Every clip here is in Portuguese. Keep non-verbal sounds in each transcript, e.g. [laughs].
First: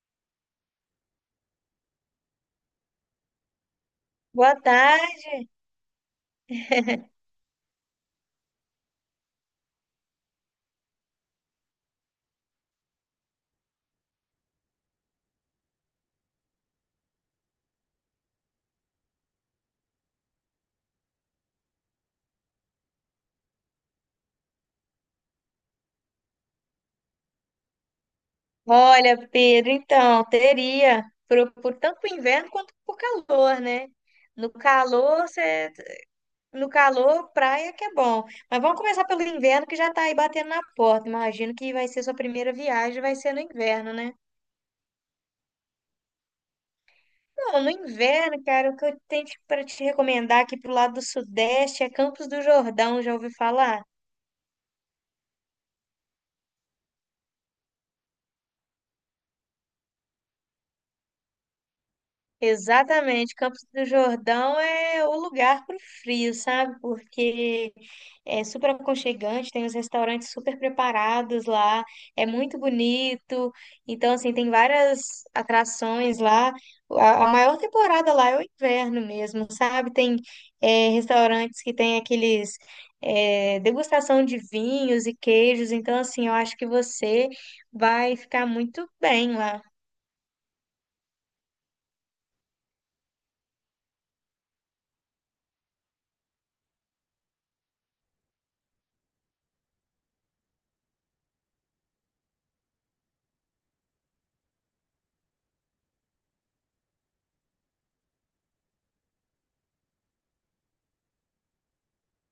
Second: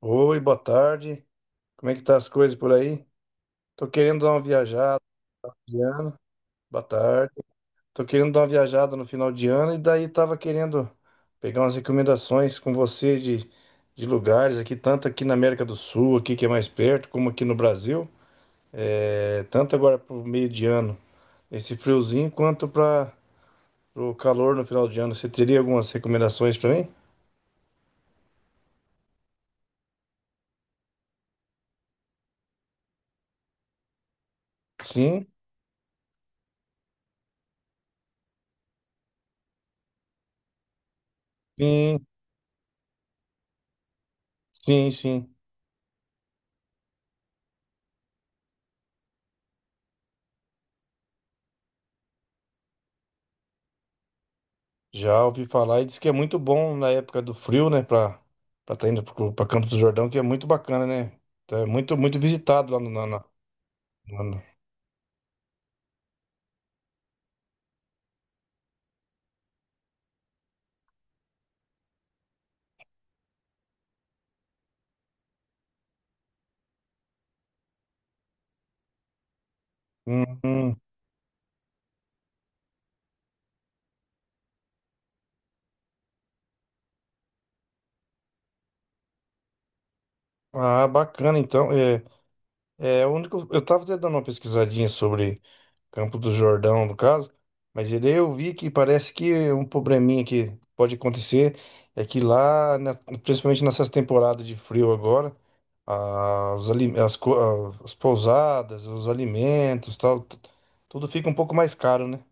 Oi, boa tarde. Como é que tá as coisas por aí? Tô querendo dar uma Boa viajada tarde. de ano. Boa [laughs] tarde. Tô querendo dar uma viajada no final de ano e daí tava querendo pegar umas recomendações com você de lugares aqui, tanto aqui na América do Sul, aqui que é mais perto, como aqui no Brasil. Tanto agora pro meio de ano, esse friozinho, quanto para o calor no final de ano. Você teria algumas recomendações para mim? Olha, Pedro, então, teria, por tanto por inverno quanto por calor, né? No Sim, calor, no calor, praia que é bom. Mas vamos começar pelo inverno, que já tá aí batendo na porta. Imagino que vai ser sim, sua primeira viagem, vai ser no inverno, né? sim, sim. Não, no inverno, cara, o que eu tenho para te pra te recomendar aqui pro lado do Sudeste é Campos do Jordão, já ouvi falar? Já ouvi falar e diz que é muito bom na época do frio, né? Pra tá indo pra Campos do Jordão, que é muito bacana, né? Então, é muito, muito visitado lá Exatamente, Campos do na- no- Jordão é o lugar para o frio, sabe? Porque é super aconchegante, tem os restaurantes super preparados lá, é muito bonito. Então, assim, tem várias atrações lá. A maior temporada lá é o inverno mesmo, sabe? Tem Hum, hum. Restaurantes que tem aqueles degustação de vinhos e queijos. Então, assim, eu acho que você vai ficar muito bem lá. Ah, bacana, então. É, é o único. Eu tava até dando uma pesquisadinha sobre Campo do Jordão, no caso. Mas ele eu vi que parece que um probleminha que pode acontecer é que lá, principalmente nessas temporadas de frio agora, ah, ali- as, co- as pousadas, os alimentos, tal, tudo fica um pouco mais caro, né?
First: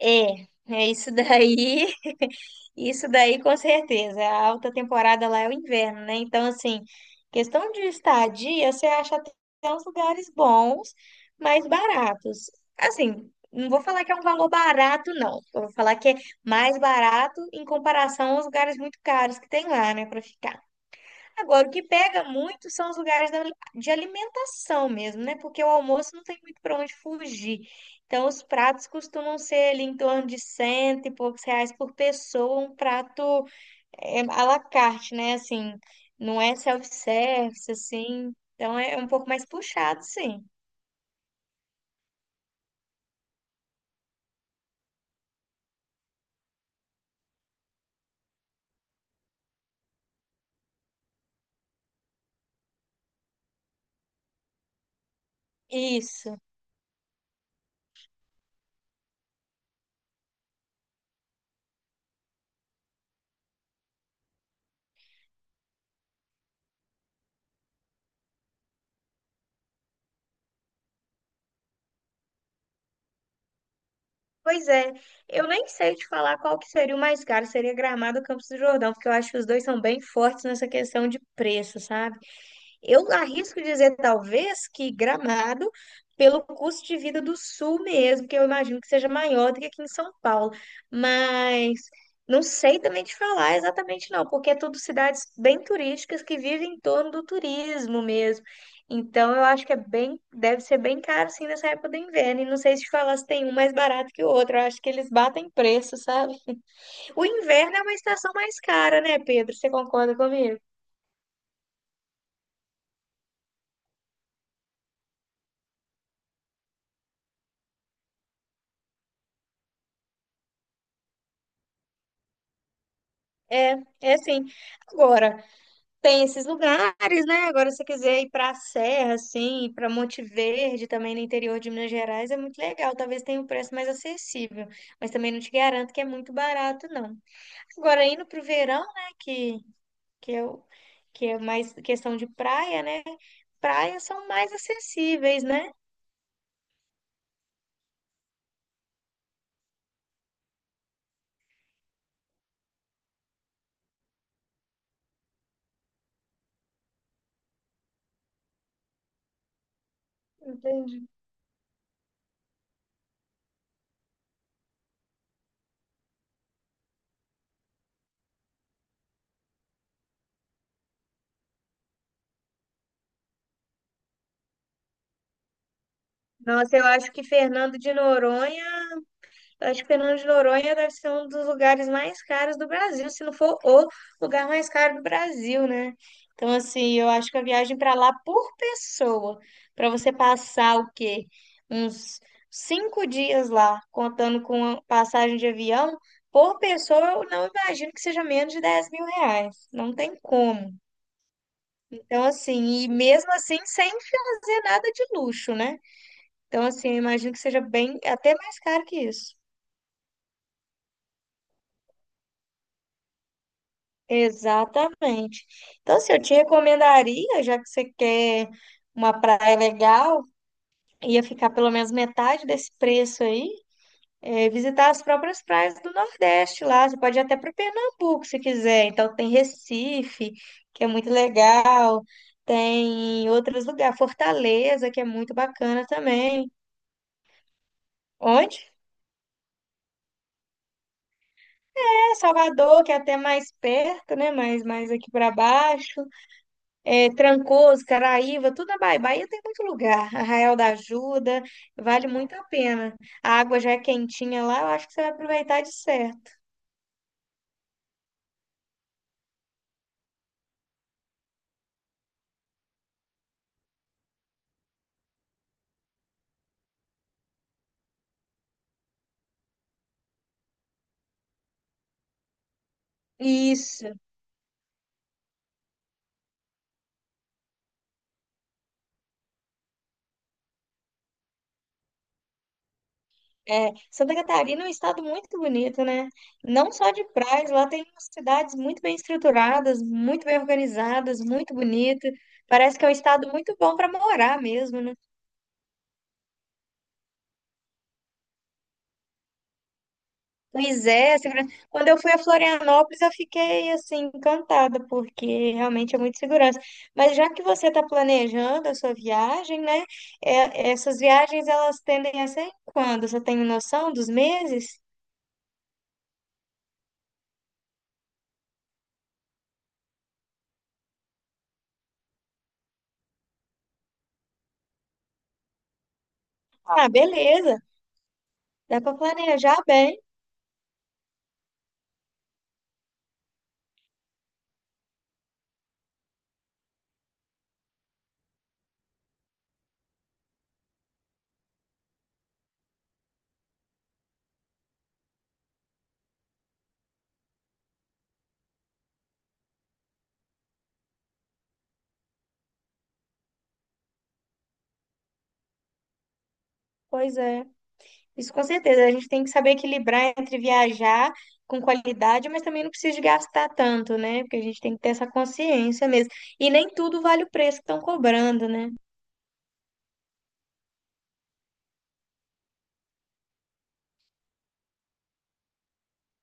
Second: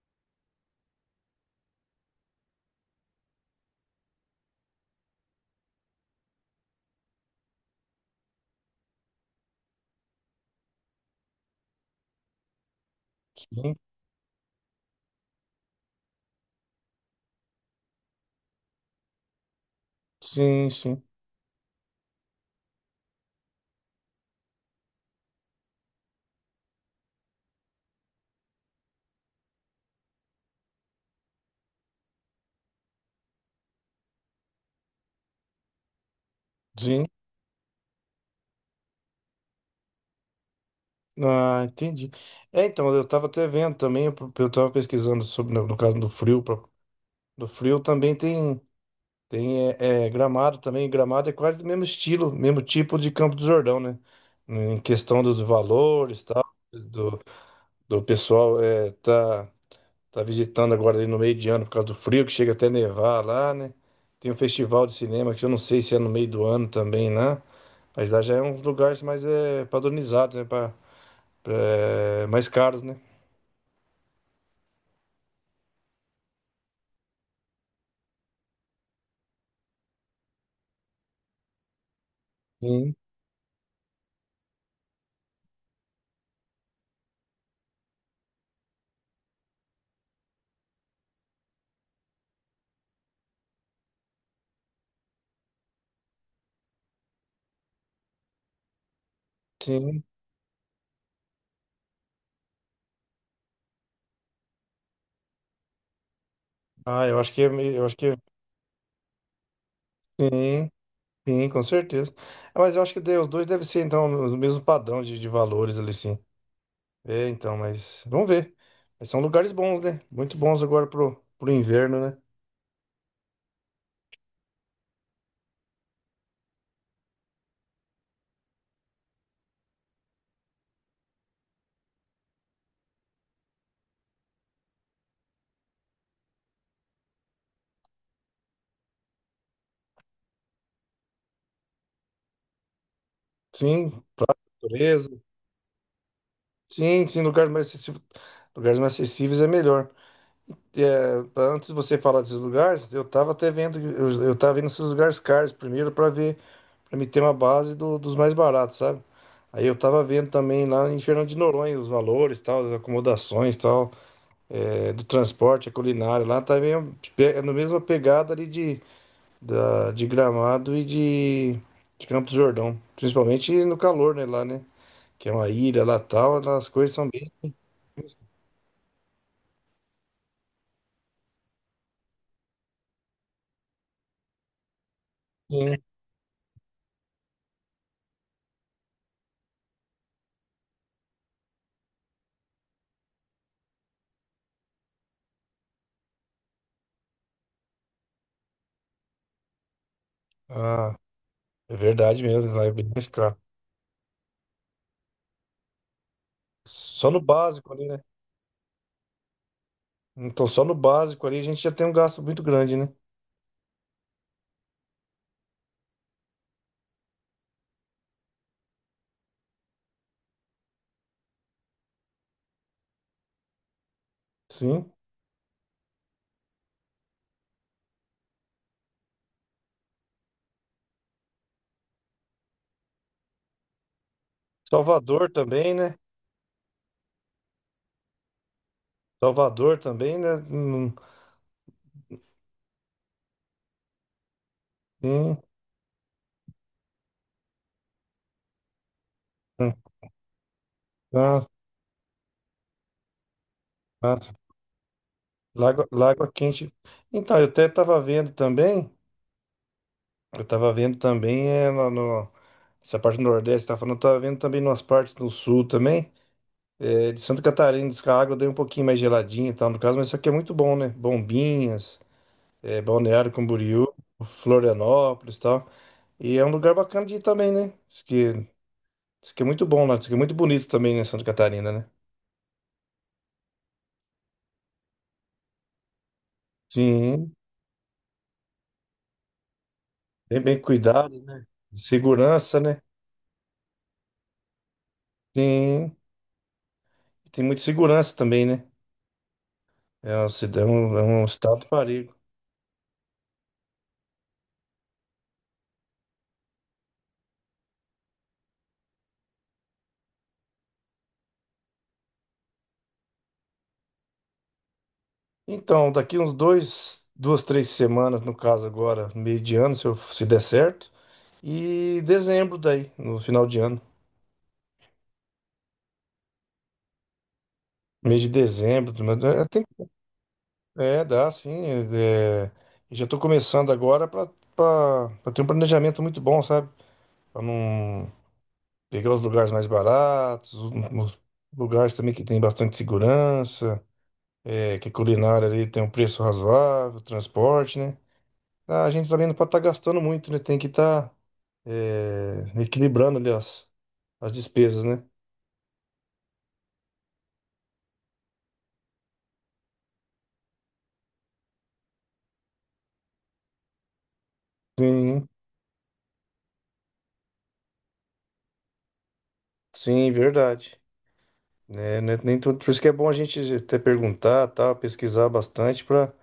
É, é isso daí, [laughs] isso daí com certeza. A alta temporada lá é o inverno, né? Então, assim, questão de estadia, você acha até uns lugares bons, mas baratos. Assim, não Sim, vou falar que é um valor barato, não. Eu vou falar que é mais barato em comparação aos lugares muito caros que tem lá, né, para ficar. sim, sim. Agora, o que pega muito são os lugares de alimentação mesmo, né? Porque o almoço não tem muito para onde fugir. Então, os pratos costumam ser ali em torno de cento e poucos reais por pessoa, um prato à la carte, né? Assim, não é sim. self-service, assim. Então, é um pouco mais puxado, sim. Ah, entendi. É, então, eu tava até vendo também, eu tava pesquisando sobre, no caso do frio, do frio também tem. Tem é, Gramado também. Gramado é quase do mesmo estilo, mesmo tipo de Campo do Jordão, né? Em questão dos valores, Isso. tal, do, do pessoal tá visitando agora ali no meio de ano por causa do frio, que chega até nevar lá, né? Tem um festival de cinema que eu não sei se é no meio do ano também lá, mas lá já é um lugar mais padronizado, né? Mais caros, né? Pois é, eu nem sei te falar qual que seria o mais caro, seria Gramado ou Campos do Jordão, porque eu acho que os dois são bem fortes nessa questão de preço, sabe? Sim, Eu arrisco dizer, talvez, que Gramado, pelo custo de vida do Sul mesmo, que eu imagino que seja maior do que aqui em São Paulo. Mas não sei também te falar exatamente, não, porque é tudo cidades bem turísticas que vivem em torno do turismo mesmo. Então, eu acho que é sim. bem, deve ser bem caro, sim, nessa época do inverno. E não sei se te falar se tem um mais barato que o outro. Eu acho que eles batem preço, sabe? Ah, [laughs] eu O acho inverno é eu uma acho que é, estação mais cara, né, Pedro? Você concorda comigo? sim. Sim, com certeza. Ah, mas eu acho que os dois devem ser, então, no mesmo padrão de valores ali, sim. É, então, mas vamos ver. Mas são lugares bons, né? Muito bons agora pro inverno, né? É, é sim. Agora, tem esses lugares, né? Agora, se você quiser ir para a Serra, assim, para Monte Verde, também no interior de Minas Gerais, é muito legal. Talvez tenha um preço mais acessível, mas também não te garanto que é muito barato, não. Agora, indo para o verão, né? É que é mais questão de praia, né? Sim, Praias são mais natureza. acessíveis, né? Sim, sim, lugares mais acessíveis é melhor. Antes de você falar desses lugares, eu tava até vendo, eu tava vendo esses lugares caros primeiro para ver, para me ter uma base dos mais baratos, sabe? Aí eu tava vendo também lá em Entendi. Fernando de Noronha os valores, tal, as acomodações, tal. É, do transporte, a culinária lá tá meio, tipo, é na mesma pegada ali de Gramado e de Campos do Jordão. Principalmente no calor, né, lá, né? Que é uma ilha lá tal, lá as Nossa, eu coisas são acho que bem. Fernando de Noronha acho que Fernando de Noronha deve ser um dos lugares mais caros do Brasil, se não for o lugar mais caro do Brasil, Sim. né? Então, assim, eu acho que a viagem para lá por pessoa, para você passar o quê? Uns 5 dias lá, contando com a passagem de avião, por pessoa, eu não imagino que seja menos de R$ 10.000. Não tem como. Ah, é verdade Então, mesmo, lá é assim, e bem mais mesmo caro. assim, sem fazer nada de luxo, né? Então, assim, eu Só no imagino que seja básico ali, bem, né? até mais caro que isso. Então só no básico ali a gente já tem um gasto muito grande, né? Exatamente. Então, se eu te recomendaria, já que você quer uma praia legal, ia ficar pelo menos metade desse preço aí, é, visitar Sim. as próprias praias do Nordeste lá. Você pode ir até para Pernambuco se quiser. Então, tem Recife, que é muito legal, tem outros lugares, Fortaleza, que é Salvador muito também, bacana né? também. Onde Salvador também, né? É Salvador, que é até mais perto, né? Mais aqui para sim. baixo. É, Trancoso, Caraíva, tudo na Bahia. Bahia tem muito lugar. Arraial da Ajuda, Ah, vale muito a pena. A água já é ah. quentinha lá, eu acho que você vai aproveitar de Lagoa, Lagoa certo. Quente. Então, eu até estava vendo também. Eu tava vendo também essa parte do Nordeste, tá falando, eu tava vendo também umas partes do Sul também, é, de Santa Catarina, diz que a água deu um pouquinho mais geladinha e tal, no caso, mas isso aqui é muito bom, né? Bombinhas, é, Balneário Isso, Camboriú, Florianópolis e tal, e é um lugar bacana de ir também, né? Diz que é muito bom lá, diz que é muito bonito também, né, Santa Catarina, né? é. Santa Catarina é um estado muito bonito, né? Não só de Sim, praias, lá tem umas cidades muito bem estruturadas, muito bem tem bem cuidado, organizadas, né? muito bonito. Segurança, Parece né? que é um estado muito bom para morar mesmo, né? Sim, tem muita segurança também, né? É Pois é é, um segurança. estado Quando eu fui parelho. a Florianópolis, eu fiquei assim encantada, porque realmente é muito segurança. Mas já que você está planejando a sua viagem, né? é- essas viagens elas tendem a ser quando? Você tem noção dos meses? Então, daqui uns dois, duas, três semanas, no caso agora, meio de ano, se der certo. E dezembro daí, no final de ano. Ah, beleza. Mês de Dá para dezembro, planejar bem. Dá sim. É, e já tô começando agora pra para ter um planejamento muito bom, sabe? Para não pegar os lugares mais baratos, os lugares também que tem bastante segurança, é, que a culinária ali tem um preço razoável, transporte, né? A gente também não pode estar gastando muito, né? Tem que estar é, equilibrando ali as despesas, né? Pois é. Isso com certeza. A gente tem que saber equilibrar entre viajar com qualidade, mas também não precisa de gastar tanto, né? Porque a gente tem que ter essa Sim, consciência mesmo. E nem tudo vale o preço que estão cobrando, né? sim, verdade. Né, Nem tudo, por isso que é bom a gente até perguntar, tá, pesquisar bastante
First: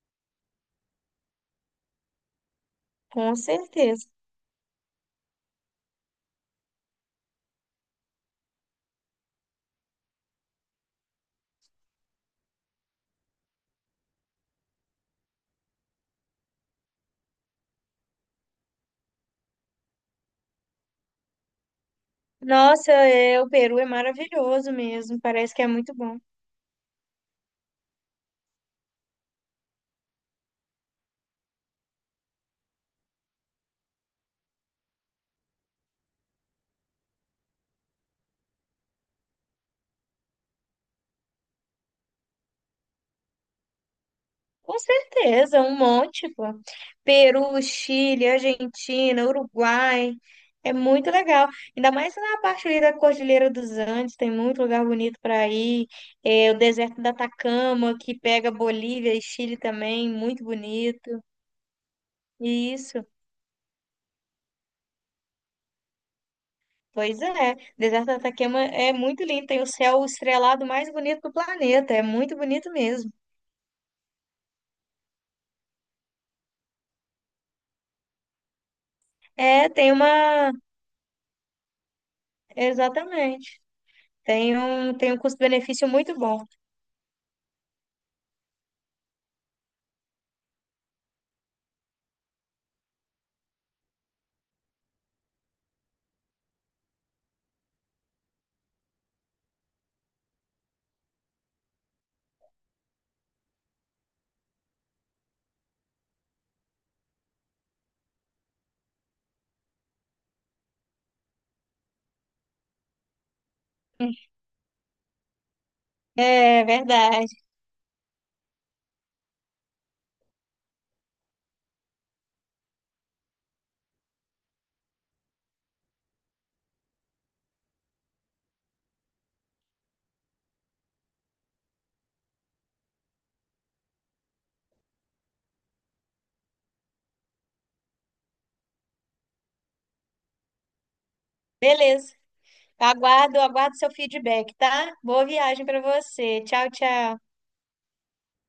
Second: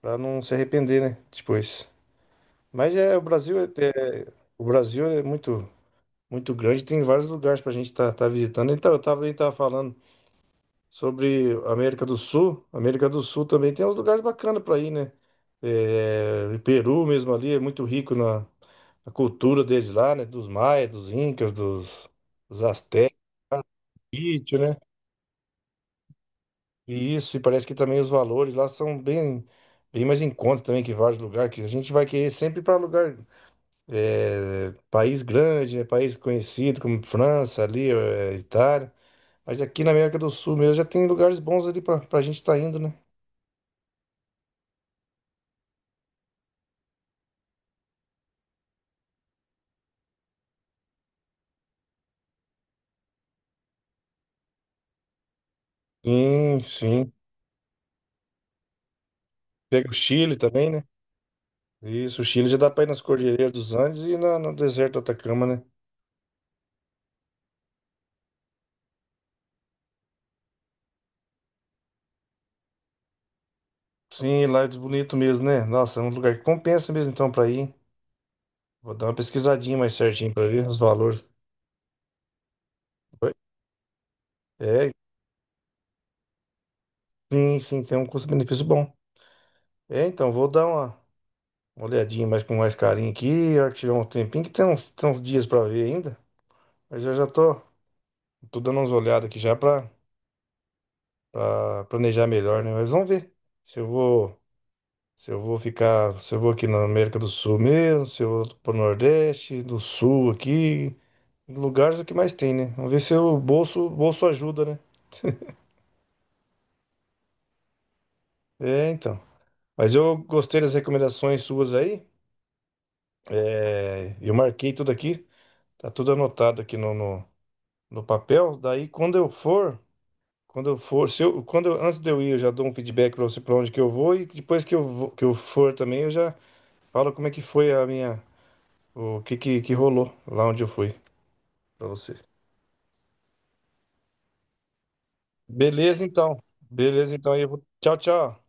para não se arrepender, né, depois. Mas é o Com Brasil é, certeza. é- o Brasil é muito muito grande, tem vários lugares para a gente estar visitando. Então eu tava falando sobre América do Sul também tem uns lugares bacanas para ir, né? É, Peru mesmo ali é muito rico na cultura deles lá, né? Dos maias, dos incas, dos Nossa, astecas, é, o Peru é sítio, maravilhoso né? mesmo, parece que é muito bom. E isso, e parece que também os valores lá são bem mais em conta também que vários lugares, que a gente vai querer sempre para lugar, é, país grande, né? País conhecido como França, ali, é, Itália. Mas aqui na América do Sul mesmo já tem lugares bons ali para a gente estar indo, né? Com certeza, um monte, pô. Peru, Chile, Argentina, Uruguai, é muito legal. Ainda mais na parte ali da Cordilheira dos Andes, tem muito lugar bonito para ir. É, o Sim, deserto sim. da Atacama, que pega Bolívia e Chile Pega o também, Chile muito também, né? bonito. Isso, o Chile já dá pra ir nas Isso, Cordilheiras dos Andes e no deserto do Atacama, né? pois é. O deserto da Atacama é muito lindo, tem o céu estrelado mais bonito do planeta, é muito bonito mesmo. Sim, lá é bonito mesmo, né? Nossa, é um lugar que compensa mesmo então pra ir. Vou dar uma É, pesquisadinha tem mais certinho pra uma ver os valores. Oi? Exatamente. Tem É, um, tem um custo-benefício muito bom. sim, sim, tem um custo-benefício bom. É, então, vou dar uma olhadinha mais com mais carinho aqui, a hora que tiver um tempinho, que tem uns dias pra ver ainda. Mas eu já tô dando umas olhadas aqui já pra planejar melhor, né? Mas vamos ver se eu vou. Se eu vou ficar, se eu vou aqui na América do Sul mesmo, se eu vou pro Nordeste, do Sul aqui, lugares é o que mais tem, né? Vamos ver se o bolso ajuda, né? É verdade. É, então. Mas eu gostei das recomendações suas aí. É, eu marquei tudo aqui, tá tudo anotado aqui no papel. Daí quando eu for, se eu, antes de eu ir, eu já dou um feedback para você para onde que eu vou e depois que eu vou, que eu for também, eu já falo como é que foi o que que rolou lá onde eu fui para você. Beleza. Aguardo seu feedback, tá? Boa viagem para Beleza, então. você. Tchau, Beleza, tchau. então. Aí eu vou... Tchau, tchau.